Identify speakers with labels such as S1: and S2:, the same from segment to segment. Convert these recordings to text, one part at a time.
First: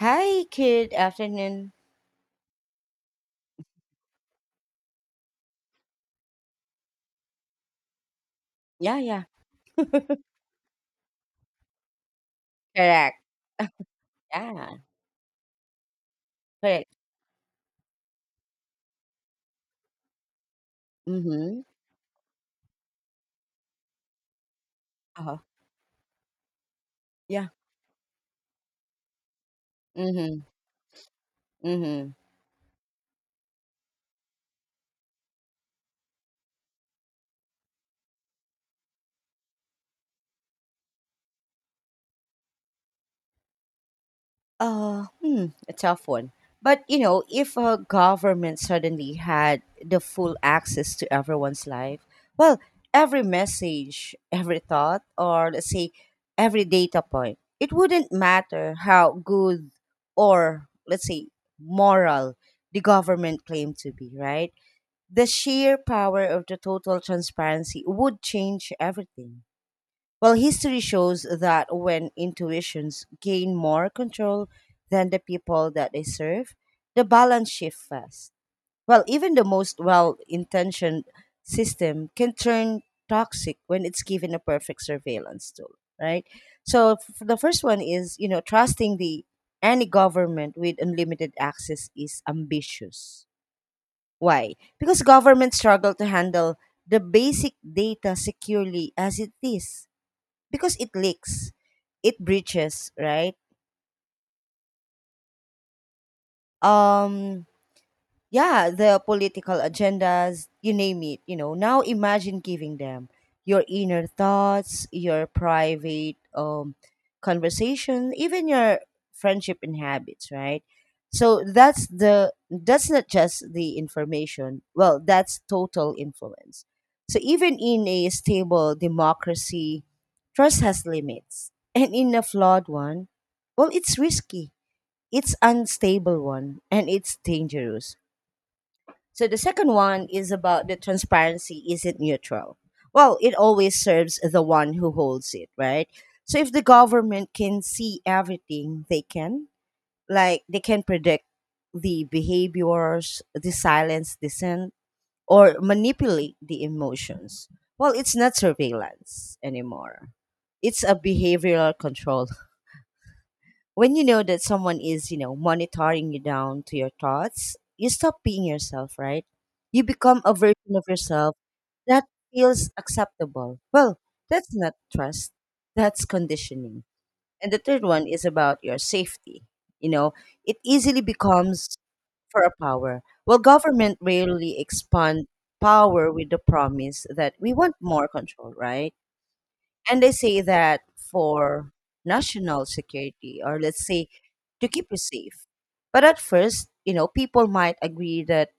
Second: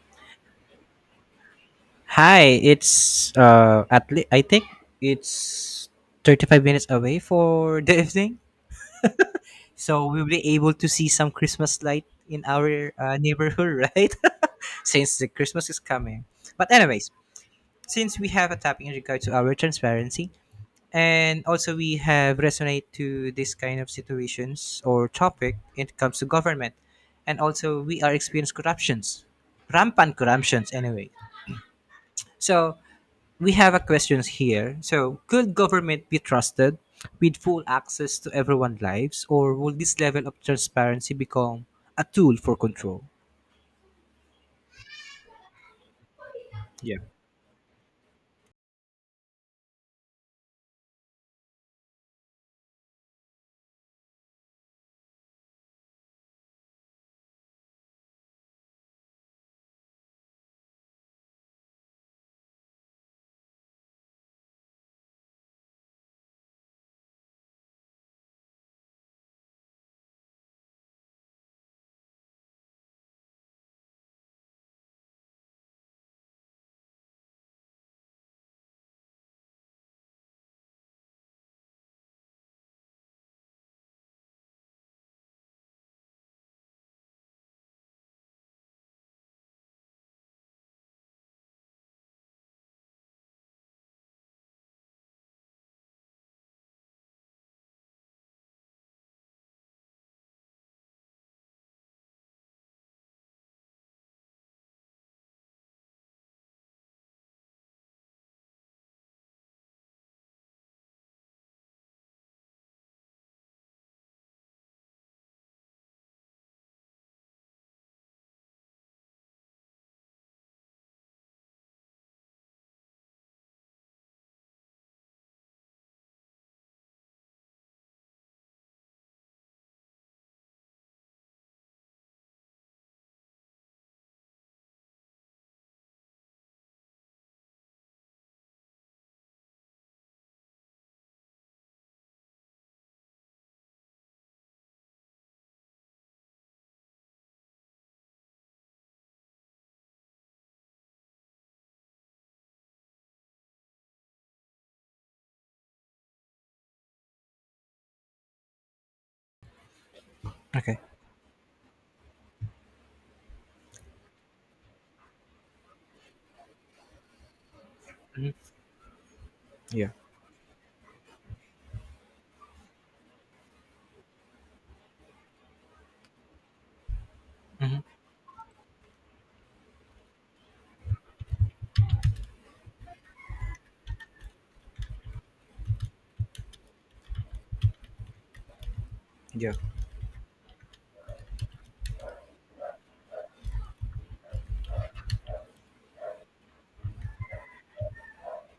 S1: Hi, good afternoon.
S2: Hi, it's I think it's 35 minutes away for the evening.
S1: Yeah, yeah.
S2: So we'll be able to see some Christmas light in our
S1: Correct.
S2: neighborhood, right?
S1: Yeah,
S2: Since the Christmas is coming. But
S1: correct.
S2: anyways, since we have a topic in regard to our transparency, and
S1: Mm-hmm.
S2: also we have resonate to this kind of situations or
S1: Uh-huh.
S2: topic when it comes to government, and
S1: Yeah.
S2: also we are experienced corruptions, rampant
S1: Mm-hmm.
S2: corruptions anyway.
S1: Mm-hmm.
S2: So we have a question here. So could government be trusted with full access to everyone's lives, or will this level of transparency become a tool for control?
S1: Hmm, a tough one. But
S2: Yeah.
S1: you know, if a government suddenly had the full access to everyone's life, well, every message, every thought, or let's say every data point, it wouldn't matter how good or let's say moral the government claimed to be, right? The sheer power of the total transparency would change everything. Well, history shows that when intuitions gain more control than the people that they serve, the balance shifts fast. Well, even the most well intentioned system can turn toxic when it's given a perfect surveillance tool, right? So, the first one is, you know, trusting the any government with unlimited access is ambitious why? Because governments struggle to handle the basic data securely as it is. Because it leaks, it breaches, right? Um yeah, the political agendas, you name it, you know. Now imagine giving them your inner thoughts, your private conversation, even your friendship and habits, right? So that's not just the information. Well, that's total influence. So even in a stable democracy, trust has limits. And in a flawed one, well, it's risky. It's unstable one and it's dangerous so the second one is about the transparency isn't neutral. Well, it always serves the one who holds it, right? So if the government can see everything they can, like they can predict the behaviors, the silence dissent, or manipulate the emotions. Well, it's not surveillance anymore.
S2: Okay.
S1: It's a behavioral control when you know that someone is, you know, monitoring you down to your thoughts, you stop being yourself, right? You
S2: Yeah.
S1: become a version of yourself that feels acceptable. Well, that's not trust, that's conditioning. And the third one is about your safety. You know, it easily becomes for a power. Well, government rarely expand power with the promise that we want more control, right?
S2: Yeah.
S1: And they say that for national security, or let's say to keep you safe. But at first, you know, people might agree that,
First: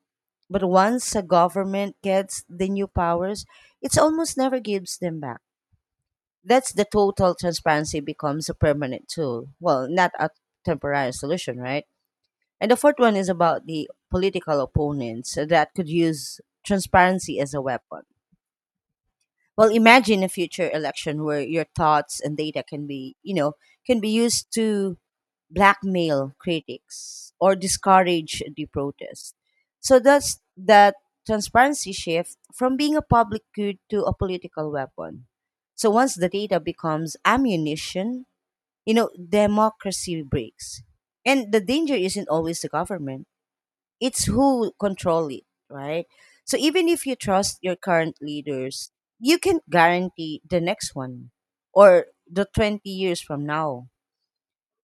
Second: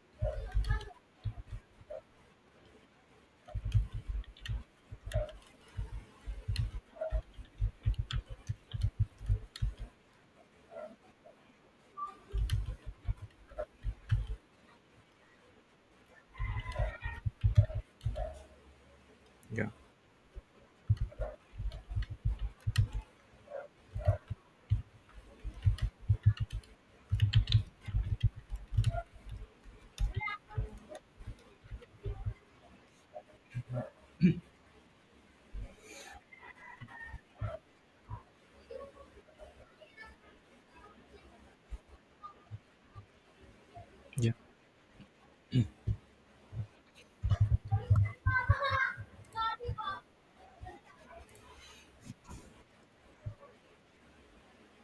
S1: but once a government gets the new powers, it almost never gives them back. That's the total transparency becomes a permanent tool. Well, not a temporary solution, right? And the fourth one is about the political opponents that could use transparency as a weapon
S2: Yeah.
S1: well, imagine a future election where your thoughts and data can be, you know, can be used to blackmail critics or discourage the protest. So that transparency shift from being a public good to a political weapon. So once the data becomes ammunition, you know, democracy breaks. And the danger isn't always the government it's
S2: Yeah.
S1: who control it, right? So even if you trust your current leaders, you can guarantee the next one or the 20 years from now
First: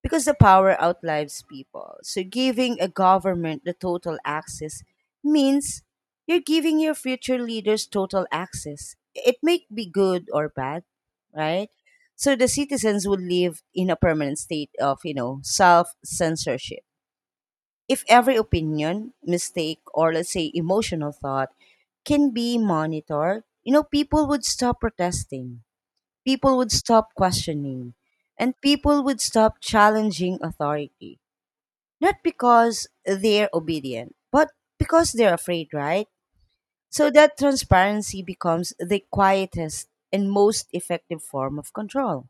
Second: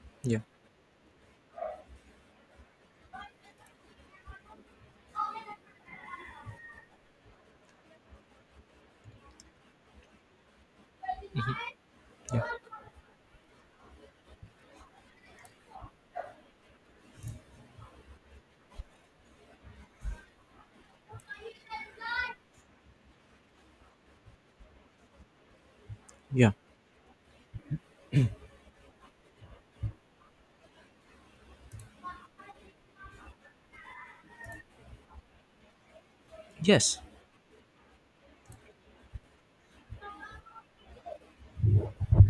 S1: because the
S2: Yeah.
S1: power outlives people. So giving a government the total access means you're giving your future leaders total access. It may be good or bad, right? So
S2: Yeah.
S1: the citizens would live in a permanent state of, you know, self censorship if every opinion, mistake, or let's say emotional thought can be monitored, you know, people would stop protesting,
S2: Yeah.
S1: people would stop questioning, and people would stop challenging authority. Not because they're obedient, but because they're afraid, right?
S2: Yes.
S1: So that transparency becomes the quietest and most effective form of control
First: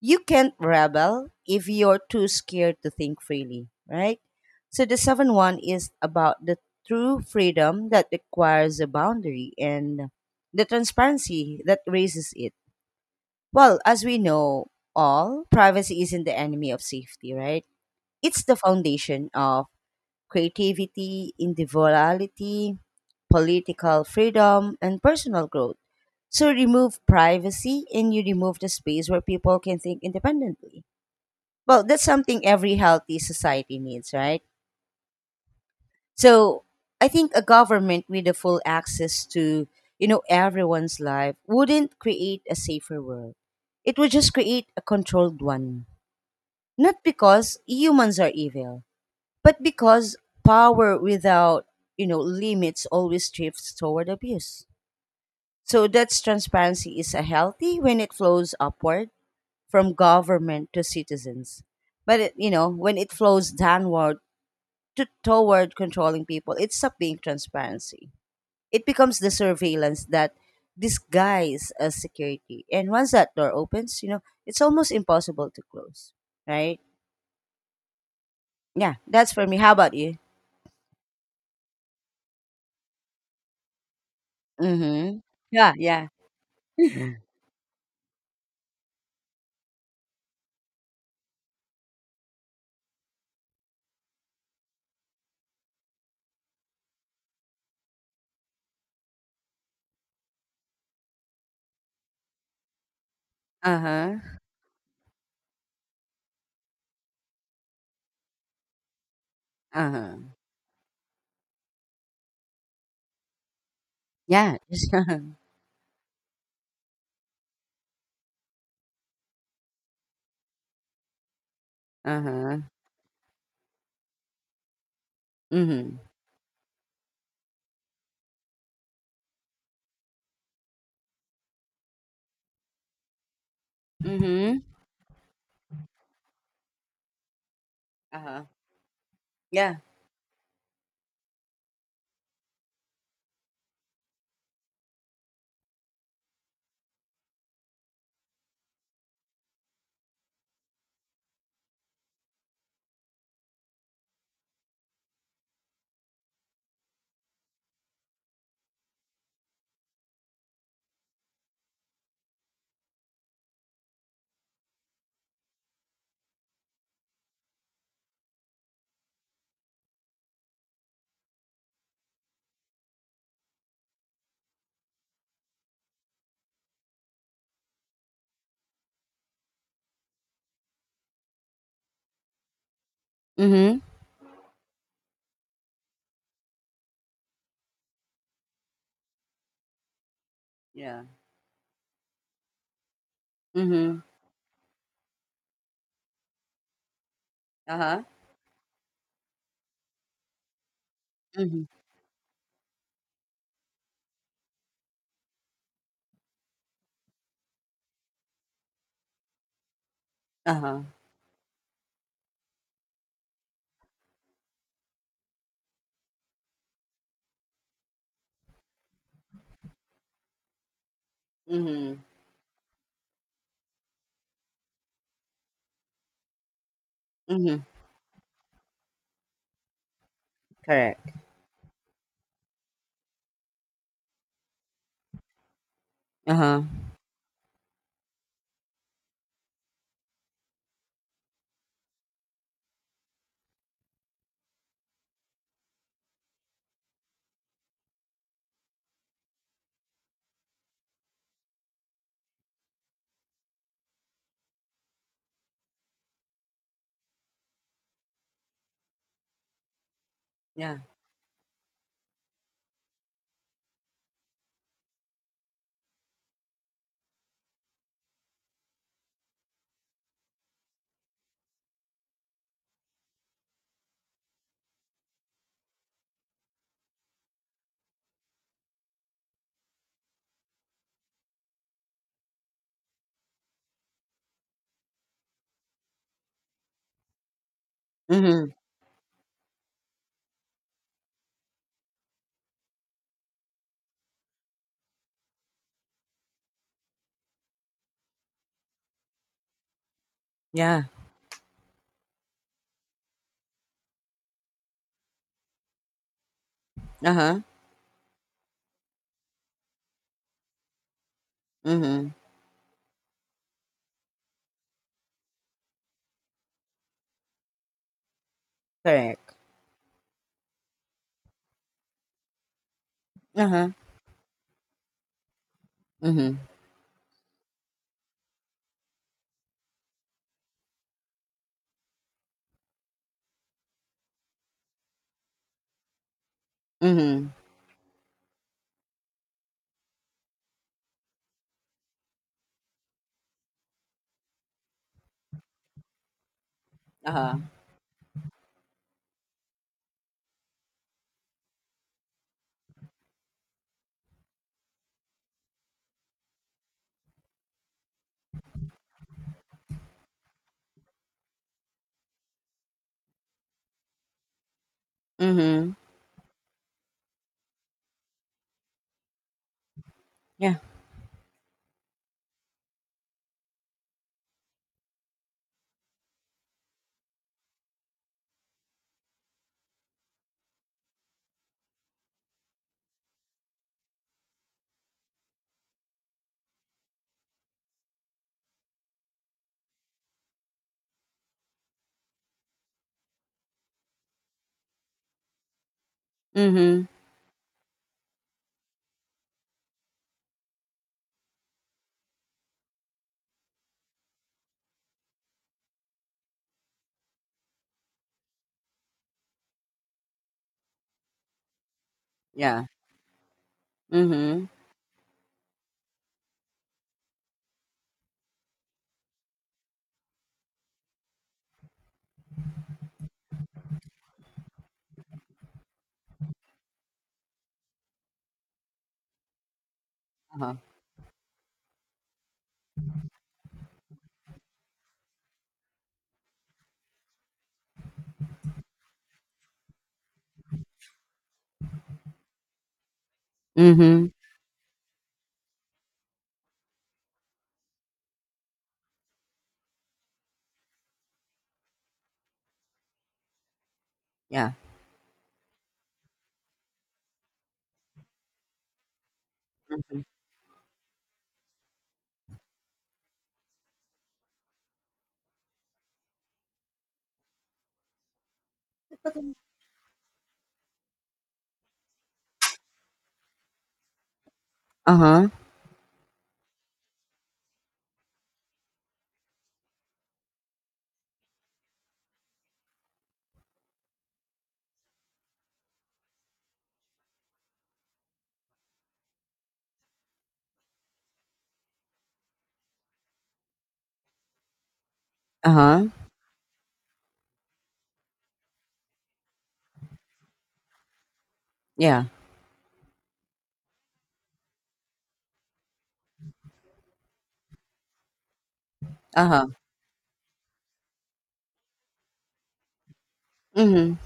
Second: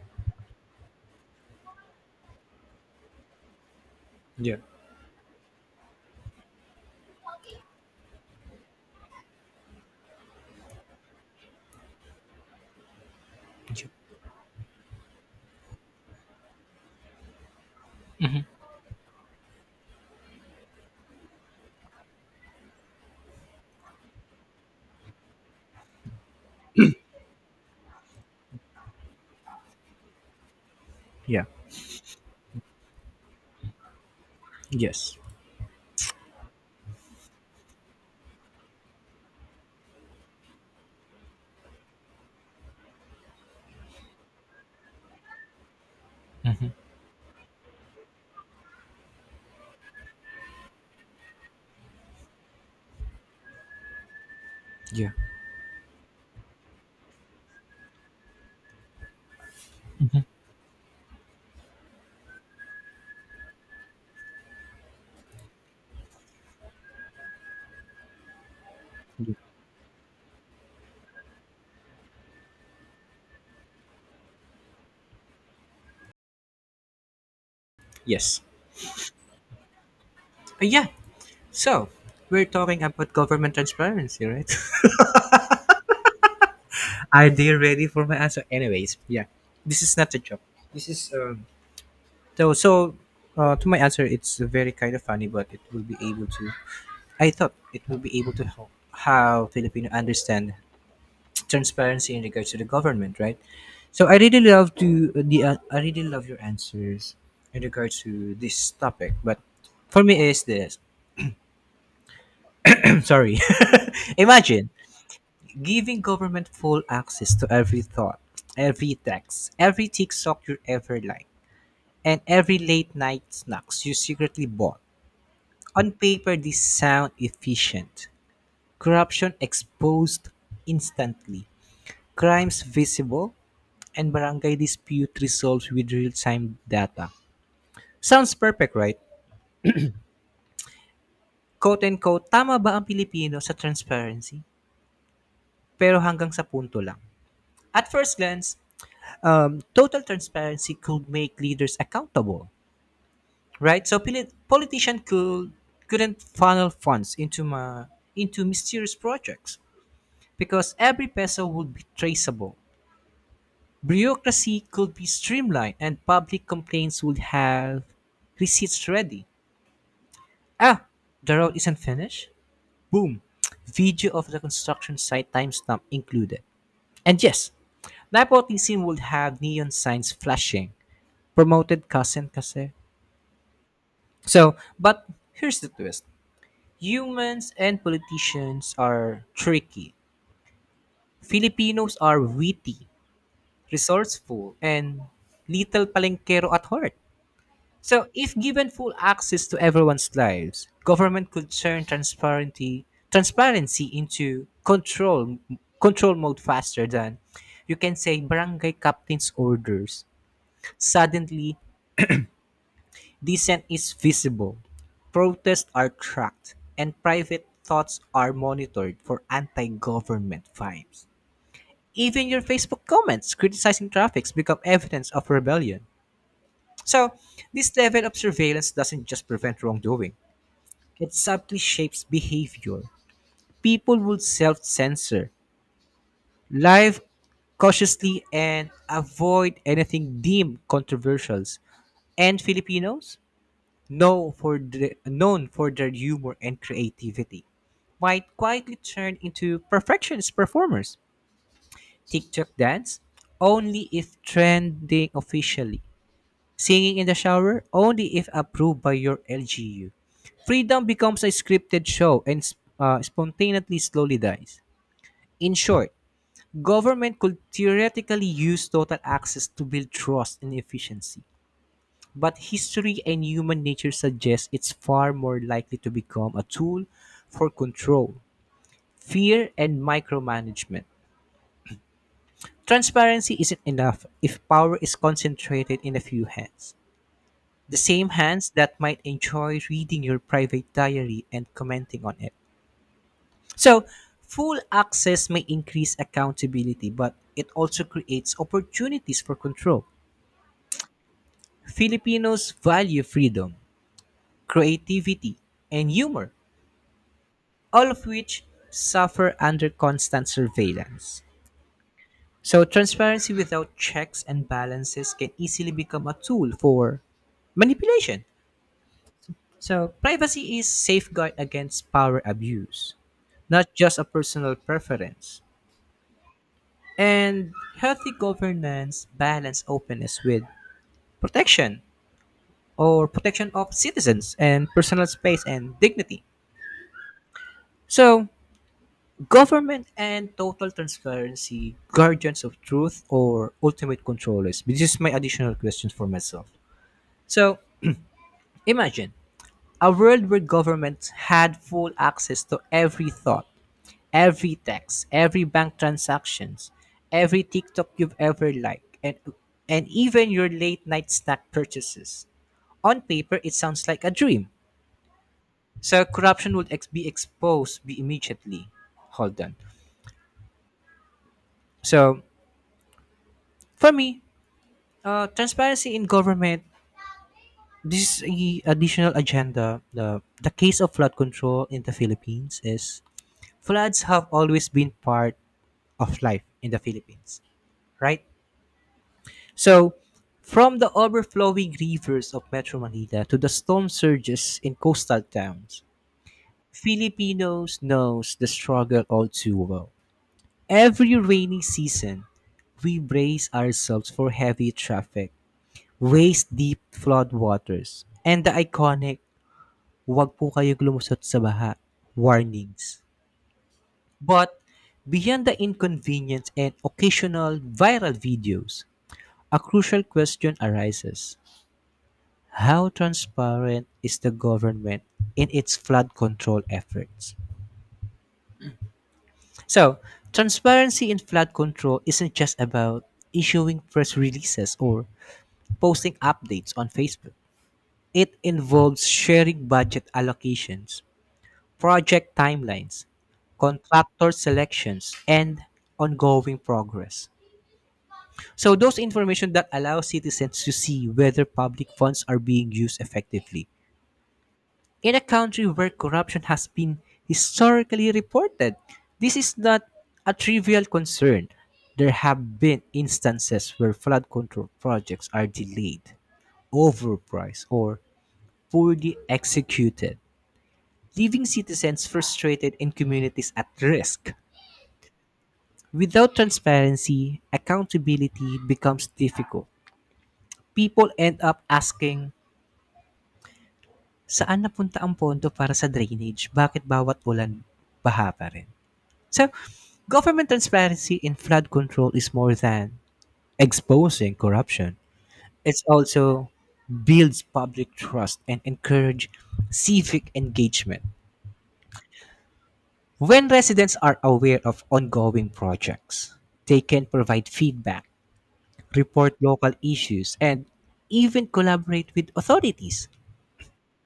S1: you can't rebel if you're too scared to think freely, right? So the seventh one is about the true freedom that requires a boundary and the transparency that raises it. Well, as we know all, privacy isn't the enemy of safety, right? It's the foundation of creativity, individuality, political freedom, and personal growth. So remove privacy and you remove the space where people can think independently
S2: Yeah.
S1: well, that's something every healthy society needs, right?
S2: Yes.
S1: So I think a government with the full access to, you know, everyone's life wouldn't create a safer world. It would just create a controlled one. Not because humans are evil, but because power without, you know, limits always drifts toward abuse.
S2: Yeah,
S1: So that's transparency is a healthy when it flows upward from government to citizens. But it, you know, when it flows downward toward controlling people, it stopped being transparency. It becomes the
S2: yeah.
S1: surveillance that disguise as security. And once that door opens, you know, it's almost impossible to close, right?
S2: Yes.
S1: Yeah, that's for me. How about you?
S2: Yeah. So we're talking about government transparency, right?
S1: Mm-hmm. Yeah, yeah.
S2: Are they ready for my answer? Anyways, yeah. This is not a joke. This is so to my answer, it's very kind of funny, but it will be able to. I thought it will be able to help how Filipino understand transparency in regards to the government, right? So I
S1: Uh-huh.
S2: really love to the I really love your answers in regards to this topic, but for me
S1: Uh-huh.
S2: is this. Sorry.
S1: Yeah.
S2: Imagine giving government full access to every thought, every text, every TikTok you ever like, and every
S1: uh-huh.
S2: late night snacks you secretly bought. On
S1: Mm-hmm.
S2: paper, these sound efficient. Corruption exposed instantly, crimes visible, and barangay
S1: Mm-hmm.
S2: dispute resolved with real-time data. Sounds
S1: Uh-huh.
S2: perfect, right?
S1: Yeah.
S2: Quote and quote, tama ba ang Pilipino sa transparency? Pero hanggang sa punto lang. At first glance, total transparency could make leaders accountable, right? So politician could couldn't funnel funds into into mysterious projects because every peso would be traceable. Bureaucracy could be streamlined and public complaints would have receipts ready. Ah, the road isn't finished? Boom. Video of the construction site timestamp included. And yes, nepotism would have neon signs flashing. Promoted cousin kasi.
S1: Mm-hmm.
S2: But here's the twist. Humans and politicians are tricky.
S1: Yeah.
S2: Filipinos are witty,
S1: Mm-hmm.
S2: resourceful, and little palengkero at heart.
S1: Uh-huh.
S2: So, if given full access to everyone's lives, government could
S1: Mm-hmm.
S2: turn transparency into control mode faster than you can say barangay captain's orders.
S1: Uh-huh.
S2: Suddenly, dissent is visible, protests are tracked, and private thoughts are monitored for anti-government vibes.
S1: Mm-hmm.
S2: Even your Facebook comments criticizing traffics become evidence of rebellion. So,
S1: Mm-hmm.
S2: this level of surveillance doesn't just prevent wrongdoing.
S1: Correct.
S2: It subtly shapes behavior. People will self censor,
S1: Uh-huh.
S2: live cautiously, and avoid anything deemed controversial. And Filipinos, known for their humor and creativity, might quietly turn into perfectionist performers. TikTok dance only if trending officially. Singing in the shower only if approved by your LGU.
S1: Yeah.
S2: Freedom becomes a scripted show and spontaneously slowly dies. In short, government could theoretically use total access to build trust and efficiency, but history and human nature suggest it's far more likely to become a tool for control, fear, and micromanagement. Transparency isn't enough if power is concentrated in a few hands, the same hands
S1: Mm-hmm.
S2: that might enjoy reading your private diary and commenting on it. So, full access may increase accountability, but it also creates opportunities for control.
S1: Yeah.
S2: Filipinos value freedom, creativity, and humor,
S1: Uh-huh,
S2: all of which suffer under constant surveillance.
S1: mhm,
S2: So, transparency without checks and balances can easily become a tool for manipulation.
S1: correct.
S2: So, privacy is safeguard against power abuse,
S1: Uh-huh,
S2: not just a personal preference.
S1: mhm,
S2: And healthy governance balance openness with protection or protection of citizens and personal space and dignity.
S1: mhm,
S2: So, government and total transparency, guardians of truth or ultimate controllers. This is my additional question for myself.
S1: uh-huh,
S2: So, imagine a world where governments had full access to every thought, every text, every bank transactions, every TikTok you've ever liked, and even your late night snack purchases. On paper, it sounds like a dream.
S1: mhm,
S2: So corruption would be exposed be immediately. Hold on.
S1: yeah,
S2: So for me, transparency in government. This is a additional agenda. The case of flood control in the Philippines is, floods have always been part of life in the Philippines, right? So, from the overflowing rivers of Metro Manila to the storm surges in coastal towns,
S1: mhm,
S2: Filipinos knows the struggle all too well. Every rainy season, we brace ourselves for heavy traffic, waist-deep floodwaters, and the iconic "Huwag po kayong lumusot sa baha"
S1: yeah,
S2: warnings.
S1: mhm,
S2: But beyond the inconvenience and occasional viral videos, a crucial question arises. How transparent is the government in its flood control efforts? So,
S1: uh-huh,
S2: transparency in flood control isn't just about issuing press releases or posting updates on Facebook. It involves sharing budget allocations, project timelines,
S1: mhm,
S2: contractor selections, and ongoing progress. So, those information that allow citizens to see whether public funds are being used effectively.
S1: yeah,
S2: In a country where corruption has been historically reported, this is not
S1: mhm,
S2: a trivial concern. There have been instances where flood control projects are delayed, overpriced, or poorly executed, leaving citizens frustrated and communities at risk.
S1: uh-huh,
S2: Without transparency, accountability becomes difficult. People end up asking, saan napunta ang pondo para sa drainage? Bakit bawat ulan baha pa rin? So, government transparency in flood control is more than exposing corruption. It
S1: uh-huh,
S2: also builds public trust and encourage civic engagement.
S1: yeah,
S2: When residents are aware of ongoing projects, they can provide feedback, report
S1: uh-huh,
S2: local issues, and even collaborate with authorities.
S1: mhm,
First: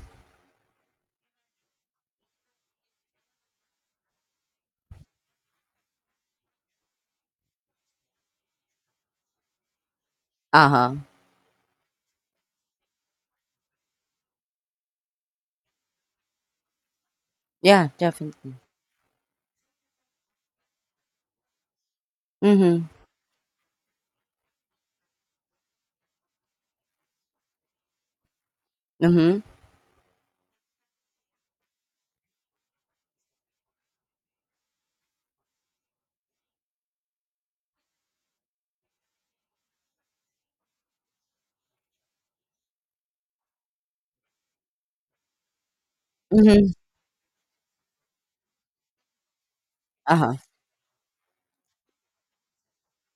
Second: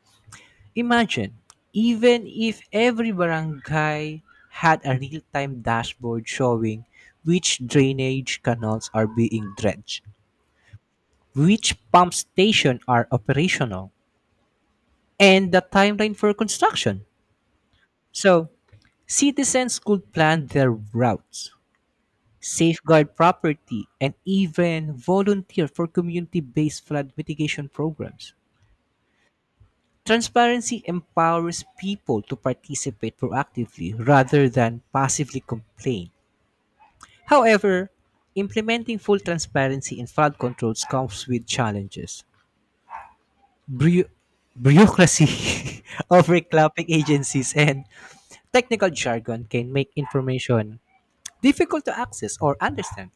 S2: Imagine, even if every barangay had a real time dashboard showing which drainage canals are being dredged,
S1: uh-huh,
S2: which pump stations are operational, and the timeline for construction.
S1: yeah,
S2: So,
S1: definitely.
S2: citizens could plan their routes,
S1: Mhm,
S2: safeguard property, and even volunteer for community based flood mitigation programs.
S1: mhm,
S2: Transparency empowers people to participate proactively rather than passively complain. However, implementing full transparency in fraud controls comes with challenges. Bru- Bureaucracy,
S1: mhm,
S2: overlapping agencies, and technical jargon can make
S1: uh-huh,
S2: information difficult to access or understand.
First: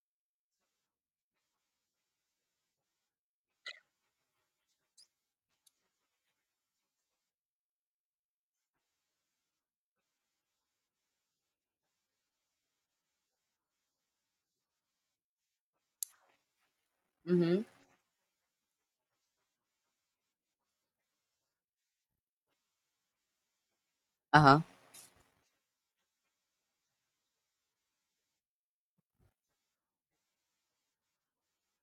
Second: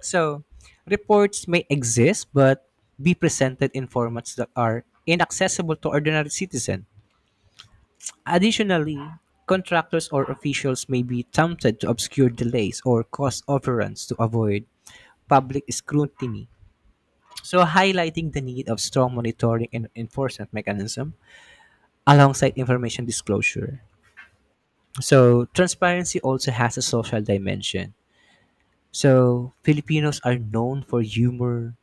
S2: So, reports may exist but be presented in formats that are inaccessible to ordinary citizen. Additionally, contractors or officials may be tempted to obscure delays or cost overruns to avoid public scrutiny.
S1: mhm,
S2: So, highlighting the need of strong monitoring and enforcement mechanism alongside information disclosure.
S1: uh-huh,
S2: So, transparency also has a social dimension. So, Filipinos are known for humor,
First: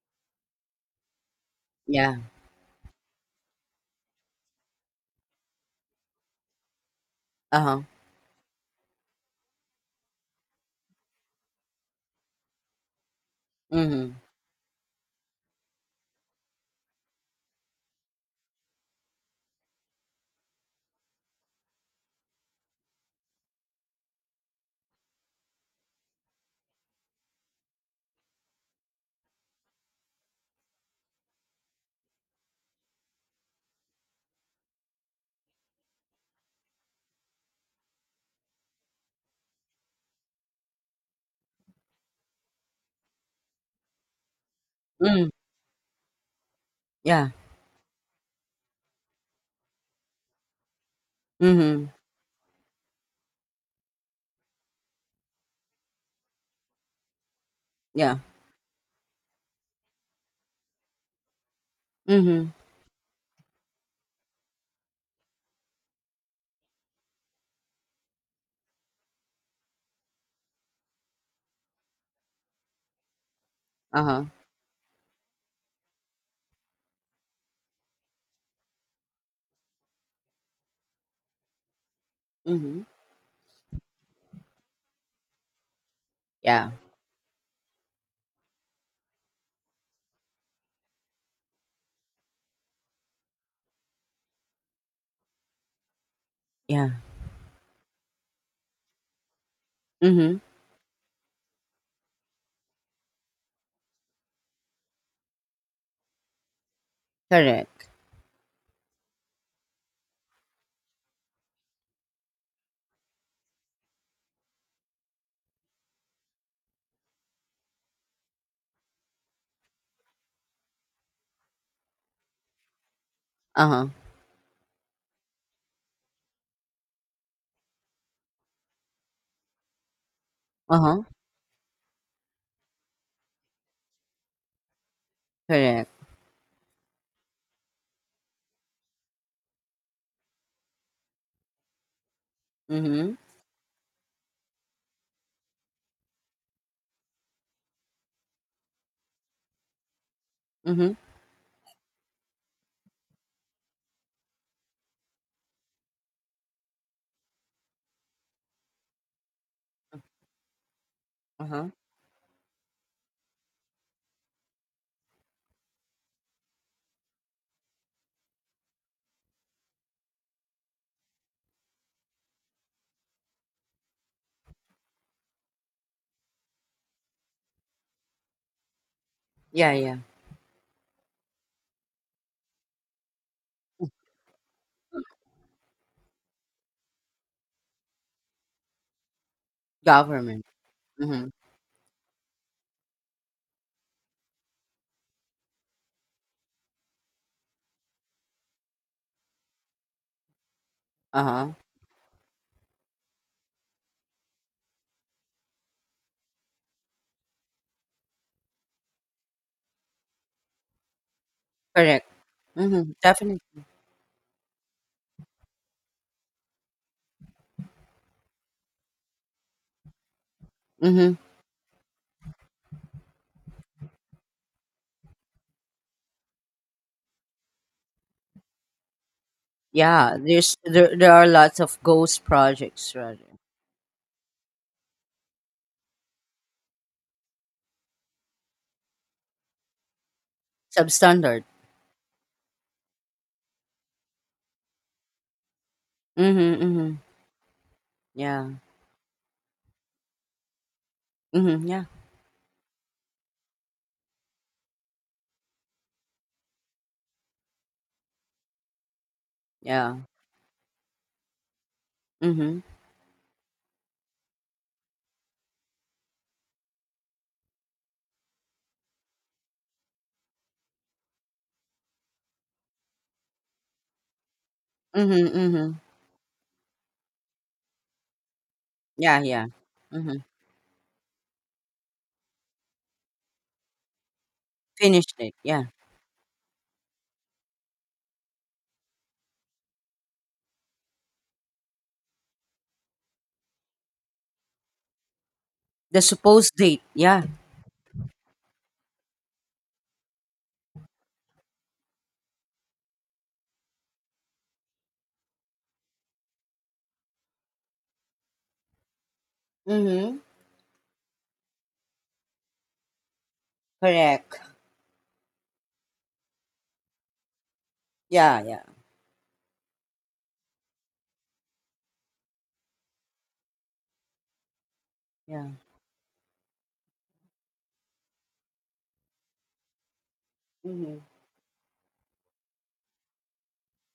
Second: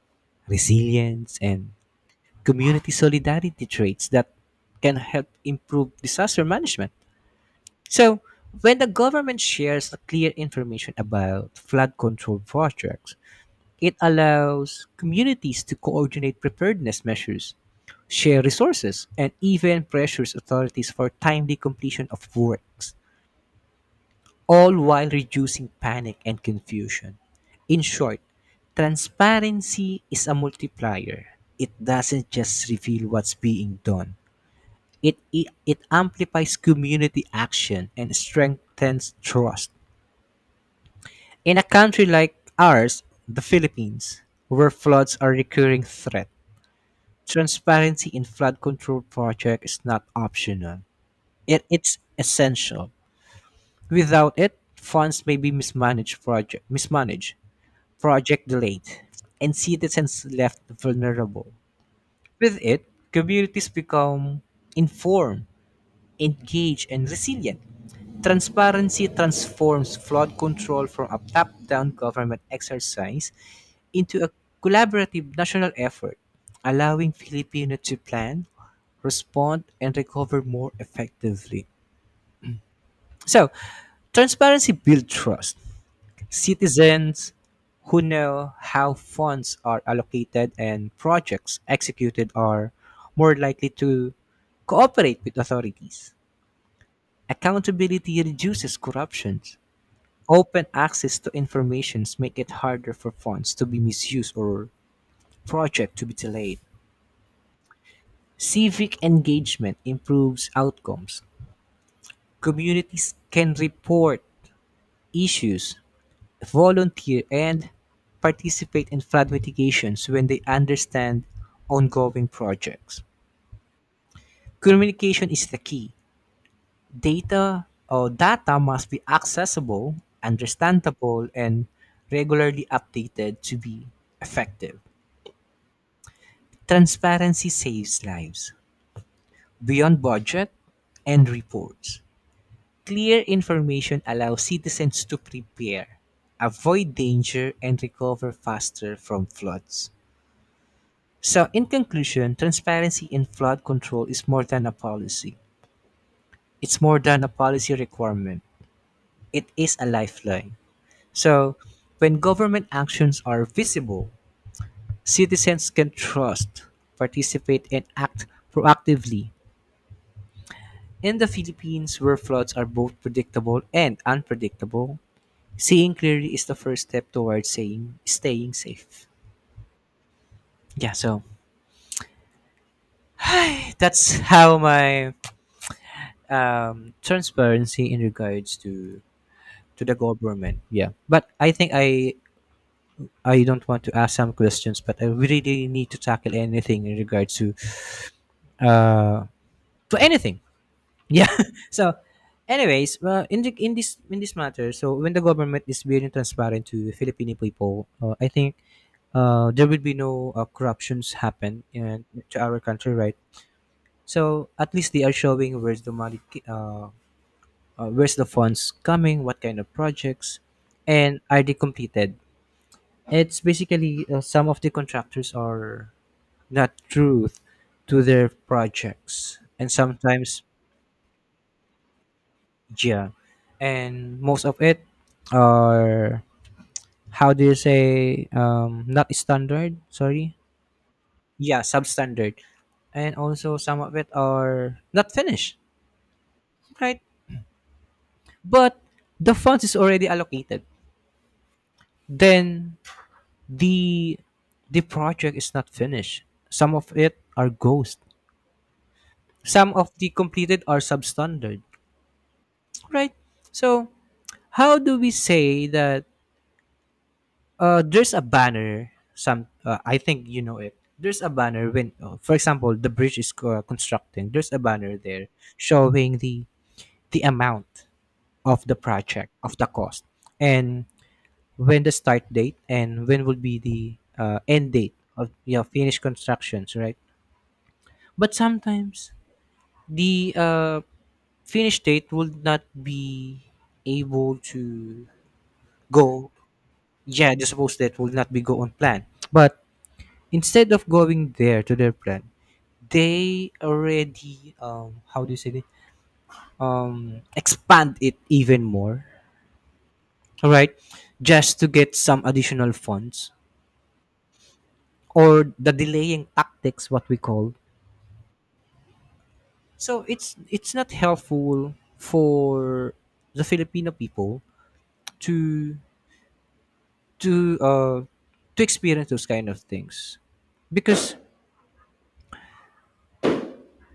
S2: resilience, and
S1: yeah,
S2: community solidarity traits that can help improve disaster management.
S1: uh-huh,
S2: So, when the government shares clear information about flood control projects, it
S1: mhm,
S2: allows communities to coordinate preparedness measures, share resources, and even pressures authorities for timely completion of works, all while reducing panic and confusion. In short, transparency is a multiplier. It doesn't just reveal what's being done. It amplifies community action and strengthens trust. In a country like ours, the Philippines, where floods
S1: mhm,
S2: are a recurring threat,
S1: yeah,
S2: transparency in flood control projects is not optional. It,
S1: mhm,
S2: it's essential. Without it, funds may be mismanaged,
S1: yeah,
S2: project delayed, and citizens left vulnerable.
S1: mhm,
S2: With it, communities become informed, engaged, and resilient. Transparency transforms flood control from a top-down government exercise into
S1: uh-huh,
S2: a collaborative national effort, allowing Filipinos to plan, respond, and recover more effectively.
S1: mhm,
S2: So, transparency builds trust.
S1: yeah,
S2: Citizens who know how funds are allocated and projects executed are more likely to cooperate with authorities.
S1: yeah,
S2: Accountability reduces corruption.
S1: mhm,
S2: Open access to information make it harder for funds to be misused or project to be delayed.
S1: correct.
S2: Civic engagement improves outcomes. Communities can report issues, volunteer, and participate in flood mitigations when they understand ongoing projects.
S1: Uh-huh,
S2: Communication is the key. Data must be accessible,
S1: uh-huh,
S2: understandable, and regularly updated to be effective.
S1: correct.
S2: Transparency saves lives beyond budget and reports.
S1: Mm-hmm.
S2: Clear information allows citizens to prepare, avoid danger, and recover faster from floods.
S1: Mm-hmm.
S2: So, in conclusion, transparency in flood control is more than a policy. It's more than a policy requirement. It is a lifeline. So,
S1: Uh-huh.
S2: when government actions are visible, citizens can trust, participate, and act proactively. In the Philippines, where floods are both predictable and unpredictable, seeing clearly is the first step towards saying staying safe.
S1: Yeah, yeah.
S2: Yeah, so that's how my transparency in regards to the
S1: Government.
S2: government. Yeah, but
S1: Mhm.
S2: I think I don't want to ask some questions, but I really need to tackle anything in regards uh to anything. Yeah.
S1: Uh-huh.
S2: So, anyways, well, in this matter, so when the government is being transparent to Filipino people, I think there will be no corruptions happen in
S1: Correct.
S2: to our
S1: Mhm.
S2: country, right?
S1: Definitely.
S2: So at least they are showing where's the money, where's the funds coming, what kind of projects,
S1: Mhm.
S2: and are they completed? It's basically some of the contractors are not truth to their projects, and
S1: Yeah,
S2: sometimes
S1: there are lots of ghost projects
S2: yeah
S1: rather.
S2: and most of it are how do you say not standard sorry
S1: Substandard.
S2: yeah substandard and also some of it are not finished
S1: Mhm. Mhm.
S2: right
S1: Yeah.
S2: but the funds is already allocated
S1: Mhm. Yeah.
S2: then the the project is not finished some of it are ghost some of
S1: Yeah.
S2: the completed are substandard
S1: Mhm.
S2: right so how do we say that. There's a banner. Some I think you know it. There's a banner when, for example, the bridge is constructing. There's a banner
S1: Mhm.
S2: there
S1: Mhm.
S2: showing the amount of the
S1: Yeah,
S2: project
S1: yeah.
S2: of the cost,
S1: Mhm.
S2: and when the start date and when will be the end date
S1: Finished
S2: of
S1: it.
S2: your
S1: Yeah.
S2: finished constructions, right? But sometimes the finish date will not be able to
S1: The
S2: go.
S1: supposed date. Yeah.
S2: Yeah, the supposed date will not be go on plan, but instead of going there to their plan, they already how do you say it, expand it even more,
S1: Mhm.
S2: right? Just to get some additional funds,
S1: Correct.
S2: or the delaying tactics, what we call.
S1: Yeah, yeah.
S2: So it's not helpful for the filipino people
S1: Yeah.
S2: to to uh to experience those kind of things,
S1: Mhm.
S2: because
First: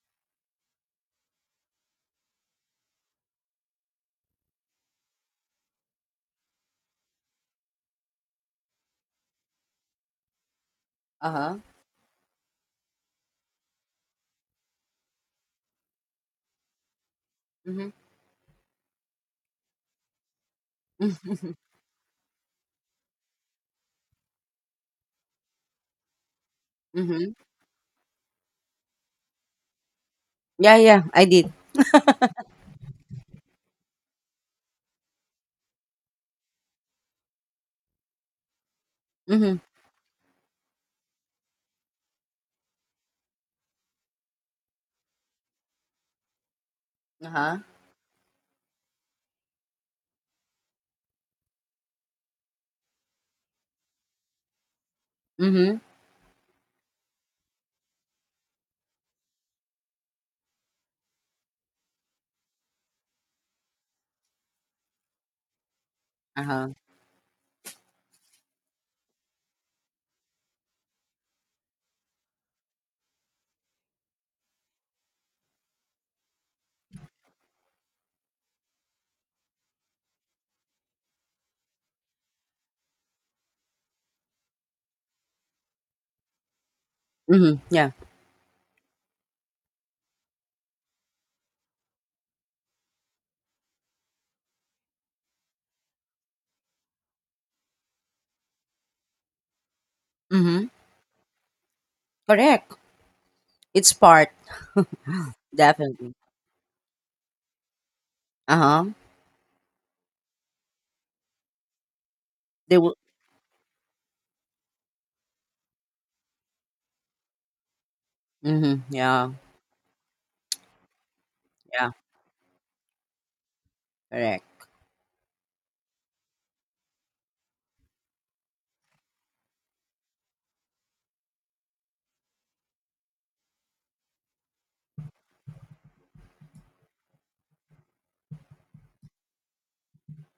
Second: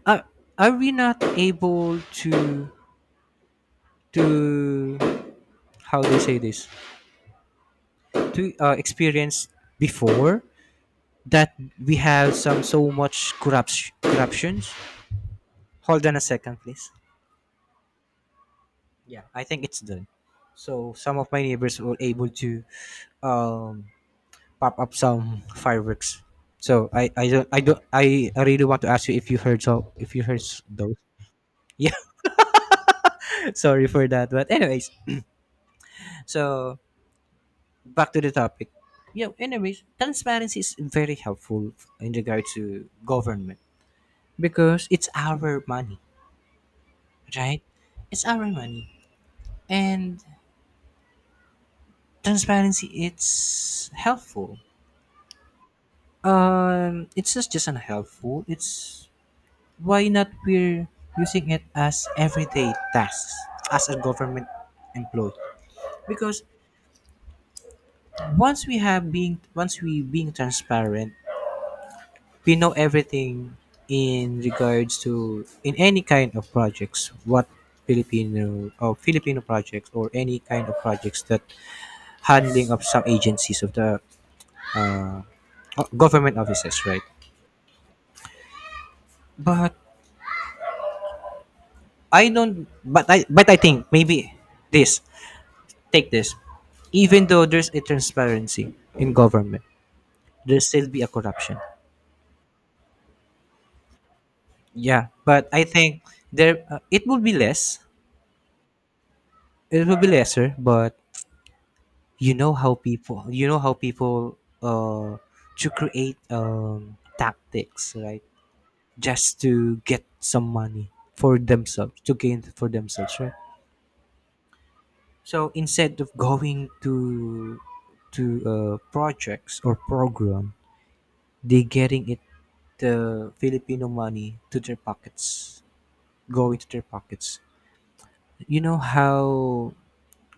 S2: are, are we not able to, how do you say this, to experience before, that
S1: Uh-huh.
S2: we have some so much corruptions. Hold on a second, please.
S1: Mhm.
S2: Yeah, I think it's done. So some of my neighbors were able to, um, pop up some fireworks. So I
S1: Mhm.
S2: don't I don't I really want to ask you if you heard,
S1: Yeah,
S2: those.
S1: yeah. I did.
S2: Yeah, sorry for that, but anyways, so back to the topic. Yeah,
S1: Mhm.
S2: anyways, transparency is very helpful in regard to government, because it's our money,
S1: Uh-huh.
S2: right? It's our money. And transparency, it's helpful.
S1: Mhm.
S2: It's not just unhelpful, it's why not we're using it as everyday tasks as a government employee. Because
S1: Uh-huh.
S2: once we being transparent, we know everything in regards to, in any kind of projects, what Filipino or Filipino projects or any kind of projects that handling of some agencies of the uh, government offices, right?
S1: Mhm. Yeah.
S2: But I don't. But I. But I think maybe this. Take this. Even though there's a transparency in government, there
S1: Mhm.
S2: still be a corruption.
S1: Correct. It's part
S2: Yeah, but I think
S1: definitely.
S2: there it will be less.
S1: Uh huh.
S2: It will be lesser, but you know how
S1: They will.
S2: people. You know how people. To create tactics, right?
S1: Mm-hmm. Yeah.
S2: Just to get some money for
S1: Yeah.
S2: themselves, to gain for themselves, right?
S1: Correct.
S2: So instead of going to projects or program, they getting it, the Filipino money to their pockets, going to their pockets. You know how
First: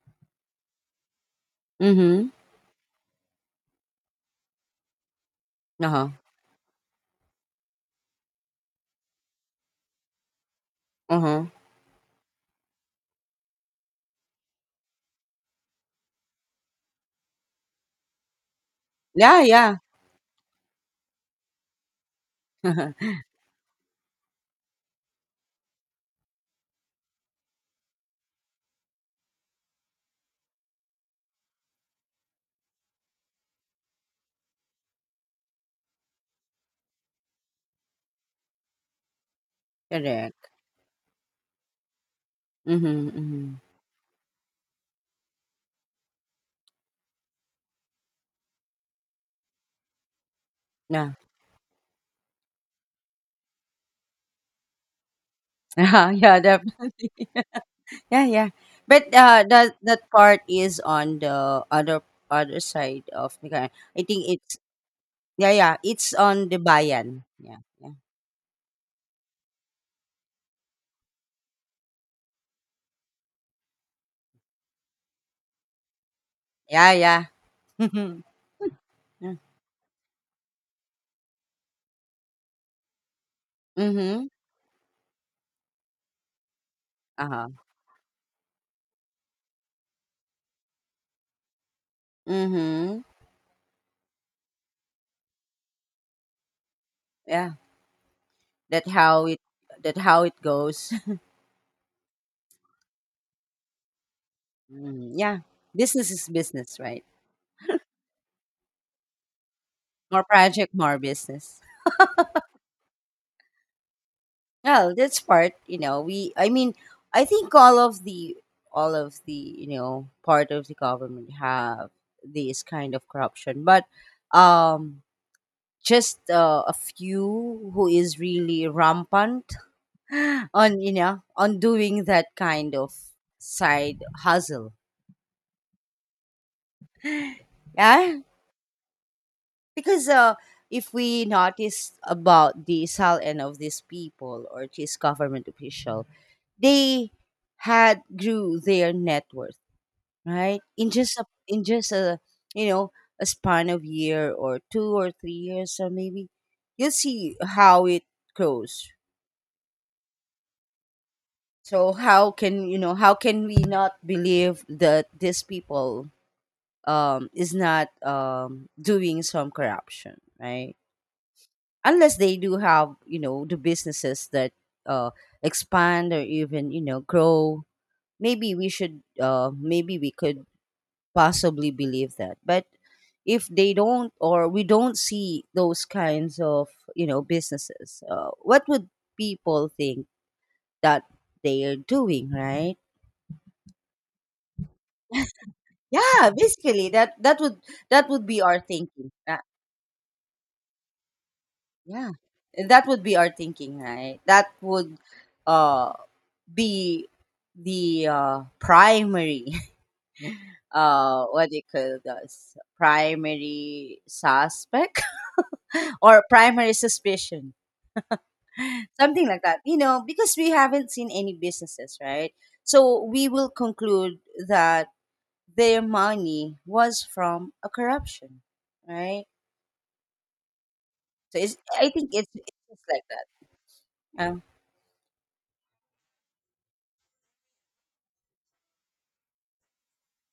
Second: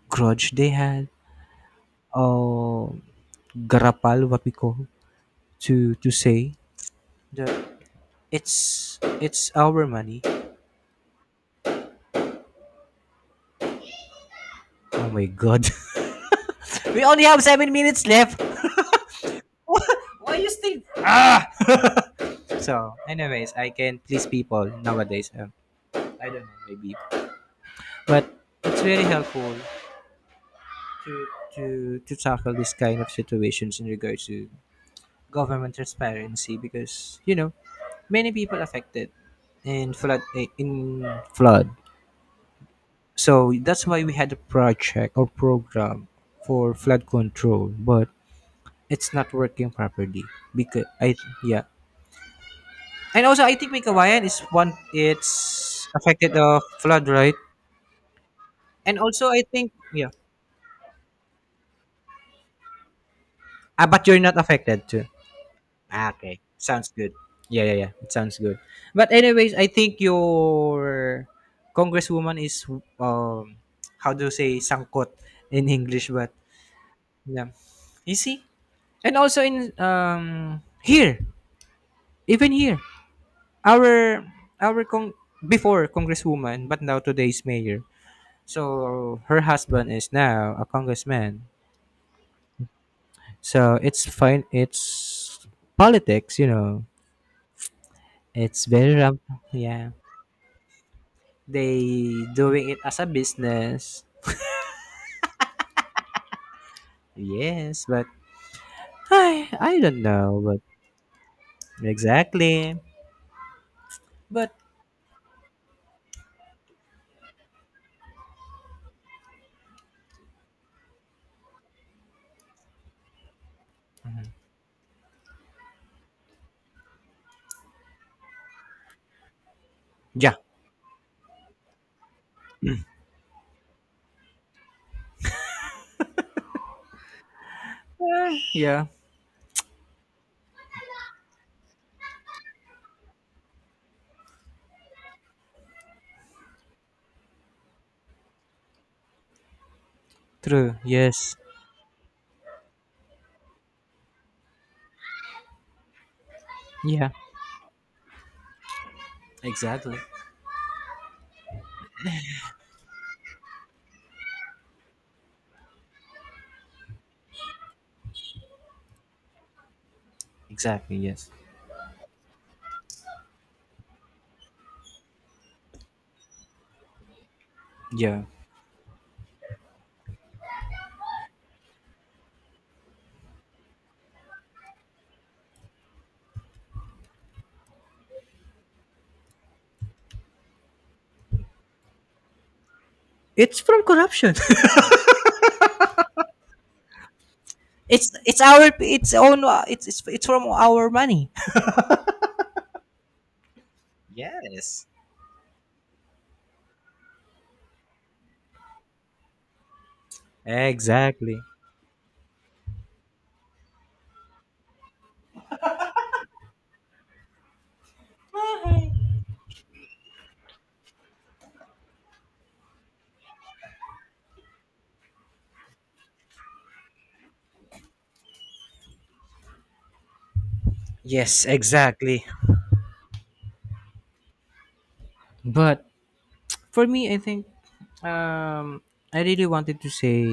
S2: grudge they had,
S1: Mm-hmm.
S2: or garapal, what we call,
S1: Uh
S2: to
S1: huh.
S2: say that it's our money.
S1: Uh huh.
S2: Oh my god, we only have seven minutes left.
S1: Yeah. Yeah.
S2: Why you still ah? So, anyways, I can please people nowadays. I don't know, maybe. But it's very helpful to to to tackle this kind of situations in regards to government transparency, because you know many people affected in
S1: correct.
S2: flood.
S1: Mm-hmm. Mm-hmm.
S2: So that's why we had a project or program for flood control, but it's not working properly because
S1: Yeah.
S2: I, yeah. And also I think Mikawayan is one, it's
S1: yeah.
S2: affected
S1: Yeah.
S2: the flood,
S1: Definitely.
S2: right?
S1: yeah. Yeah.
S2: And
S1: But
S2: also I think
S1: that that
S2: yeah.
S1: part is on the other side of the guy.
S2: Ah,
S1: I
S2: but you're
S1: think
S2: not
S1: it's
S2: affected too.
S1: yeah. Yeah.
S2: Ah,
S1: It's
S2: okay.
S1: on the
S2: Sounds good.
S1: bayan. Yeah.
S2: Yeah, yeah, yeah.
S1: Yeah.
S2: It sounds good. But anyways, I think your congresswoman is um how do you say sangkot in English, but
S1: Yeah. Yeah.
S2: yeah. You see? And
S1: yeah.
S2: also in here, even here, our
S1: Mm-hmm.
S2: our con before congresswoman, but now
S1: Uh
S2: today's
S1: huh.
S2: mayor. So her husband is now a congressman.
S1: Mm-hmm.
S2: So it's fine. It's politics, you know.
S1: Yeah.
S2: It's
S1: That
S2: very
S1: how it
S2: yeah.
S1: that how it goes.
S2: They doing it as a business.
S1: Mm, yeah. Business is business, right?
S2: Yes, but I don't
S1: More
S2: know, but
S1: project, more business.
S2: exactly. But
S1: Well, that's part, you know, we I mean, I think all of the, you know, part of the government have this kind of corruption, but um just a few who is really rampant
S2: yeah.
S1: on you know on doing that kind of side hustle yeah
S2: Eh, yeah.
S1: because if we notice about the and of these people or these government official, they had grew their net worth right
S2: True. Yes.
S1: in just a you know a span of year or 2 or 3 years or maybe you'll
S2: Yeah.
S1: see how it grows.
S2: Exactly.
S1: So how can we not believe that these people is not doing some corruption right
S2: Exactly. Yes.
S1: unless they do have you know the businesses that uh expand or even you know grow
S2: Yeah.
S1: maybe we should maybe we could possibly believe that but if they don't or we don't see those kinds of you know businesses what would people think that they are doing right
S2: It's from corruption.
S1: yeah basically that that
S2: It's
S1: would
S2: it's
S1: be our
S2: our
S1: thinking
S2: it's
S1: that,
S2: own it's from our money.
S1: yeah that would be our thinking right that
S2: Yes.
S1: would uh be the primary
S2: Exactly.
S1: what do you call this primary suspect or primary suspicion something like that you know because we haven't seen any businesses right so we will conclude that their money was from a corruption right so
S2: Yes,
S1: it's i think
S2: exactly.
S1: it's, it's just like that
S2: But for me, I think um I really wanted to say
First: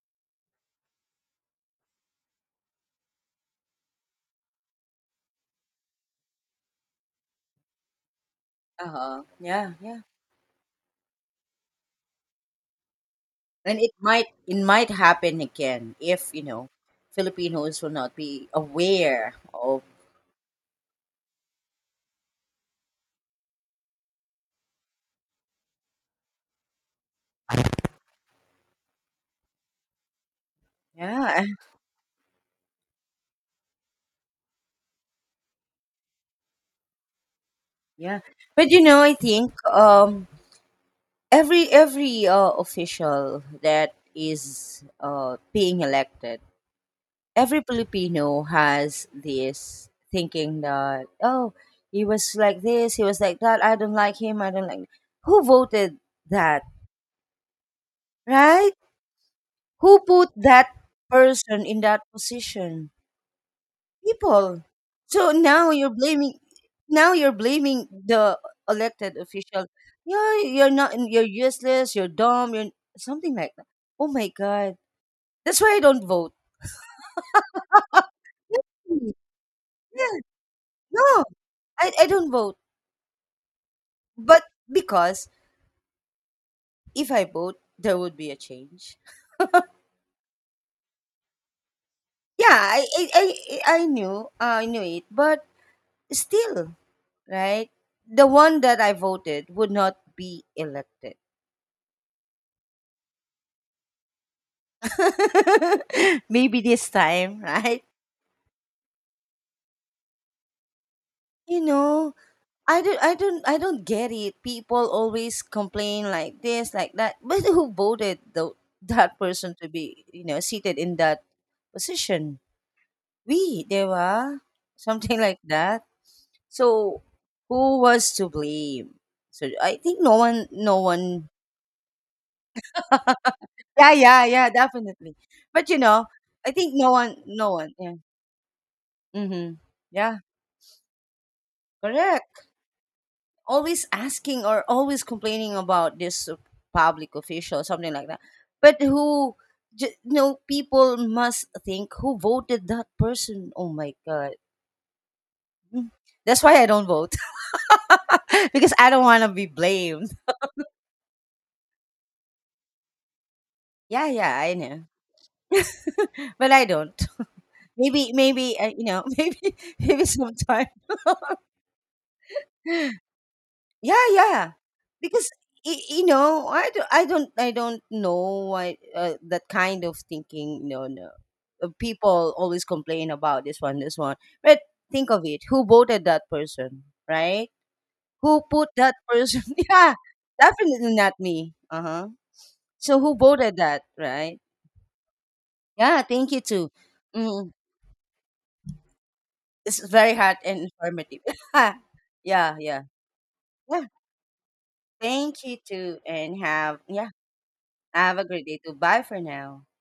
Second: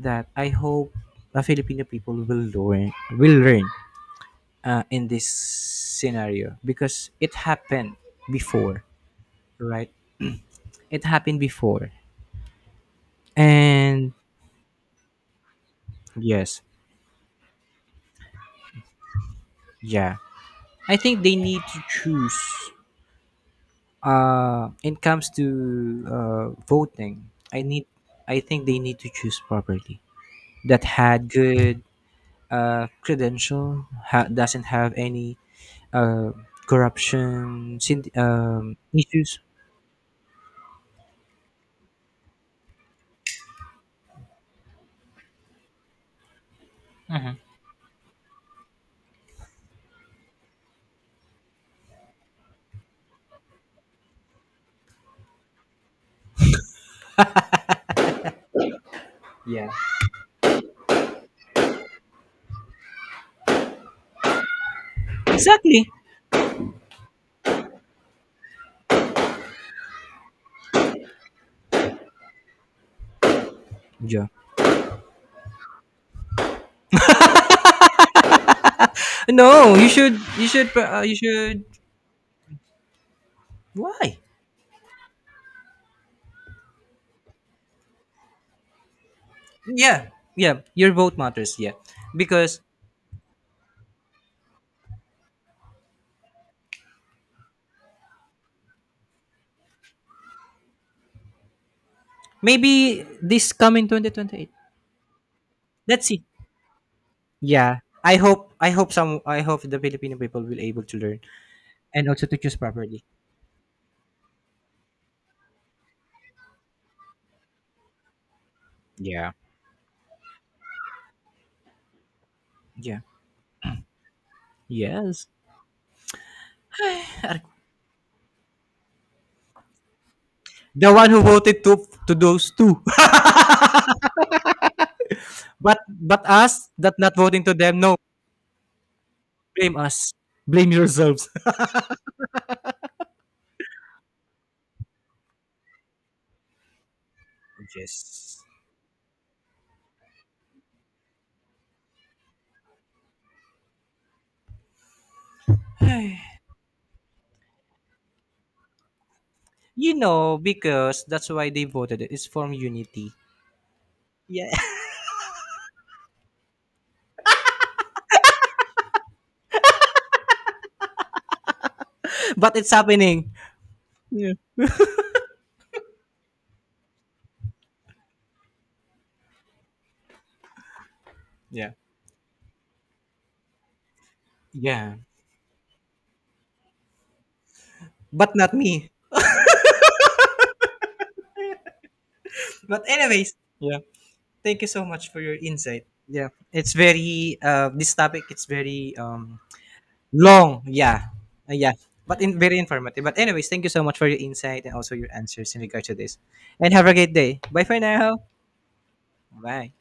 S2: that I hope the Filipino people will learn in this scenario, because it happened before,
S1: uh-huh yeah
S2: right?
S1: yeah
S2: It happened before,
S1: and it
S2: and
S1: might happen again if you
S2: yes,
S1: know Filipinos will not be aware of
S2: yeah. I think they need to choose. It comes to voting. I need. I think they need to choose properly. That had
S1: yeah
S2: good credential, doesn't have any uh, corruption syn-
S1: yeah but
S2: um,
S1: you know I
S2: issues.
S1: think every official that is being elected every Filipino has this thinking that oh he was like this he was like that I don't like who voted that right
S2: Yeah.
S1: who put that person in that position people. So
S2: Exactly.
S1: now you're blaming the elected official. Yeah, you're not you're useless, you're dumb, you're something like that. Oh
S2: Yeah.
S1: my god. That's why I don't vote.
S2: No, you
S1: Yeah.
S2: should. You should. You
S1: No,
S2: should.
S1: I don't vote.
S2: Why?
S1: But because if I vote, there would be a change.
S2: Yeah. Yeah. Your vote matters. Yeah.
S1: Yeah,
S2: Because
S1: I knew it, but still, right? The one that I voted would not be elected.
S2: maybe this coming 2028. Let's see.
S1: Maybe this time,
S2: Yeah.
S1: right?
S2: I hope. I hope some. I hope the Filipino people will able to learn
S1: You
S2: and
S1: know,
S2: also to choose properly.
S1: I don't get it. People always complain like this, like that. But who voted the that
S2: Yeah.
S1: person to be, you know, seated in that position?
S2: Yeah.
S1: We, they were something
S2: Yes.
S1: like that. So who was to blame? So I think no
S2: The one who
S1: one
S2: voted to those two,
S1: Yeah, yeah, yeah, definitely. But you know,
S2: but
S1: I
S2: us
S1: think
S2: that not voting to
S1: no one,
S2: them.
S1: yeah.
S2: No,
S1: Mhm.
S2: blame us.
S1: Yeah,
S2: Blame yourselves.
S1: correct. Always asking or always complaining about this public official something like that
S2: Yes.
S1: but who people must think who voted that person oh my god Mm. That's why I don't vote because I don't want to be
S2: You
S1: blamed
S2: know, because that's why they voted it. It's from unity.
S1: yeah yeah
S2: Yeah.
S1: I know but I don't maybe maybe you know maybe sometime
S2: But it's happening.
S1: Yeah,
S2: Yeah.
S1: yeah. Because you know, I don't know why that kind of thinking. No, no.
S2: Yeah.
S1: People always complain about this one, this one. But
S2: Yeah.
S1: think of it: who voted that person, right?
S2: But
S1: Who
S2: not
S1: put
S2: me.
S1: that person? yeah, definitely not me. Uh huh.
S2: But
S1: So who
S2: anyways,
S1: voted
S2: yeah.
S1: that, right?
S2: Thank you so much for your insight.
S1: Yeah,
S2: Yeah.
S1: thank you too.
S2: It's very
S1: Mm,
S2: this topic it's very
S1: this is very hot and
S2: long. Yeah.
S1: informative.
S2: Yeah. But in
S1: yeah,
S2: very
S1: yeah,
S2: informative. But anyways, thank you so
S1: yeah.
S2: much for your insight and also your
S1: Thank
S2: answers
S1: you
S2: in regard to
S1: too,
S2: this.
S1: and
S2: And
S1: have
S2: have a
S1: yeah,
S2: great day. Bye for
S1: have
S2: now.
S1: a great day too. Bye for now.
S2: Bye.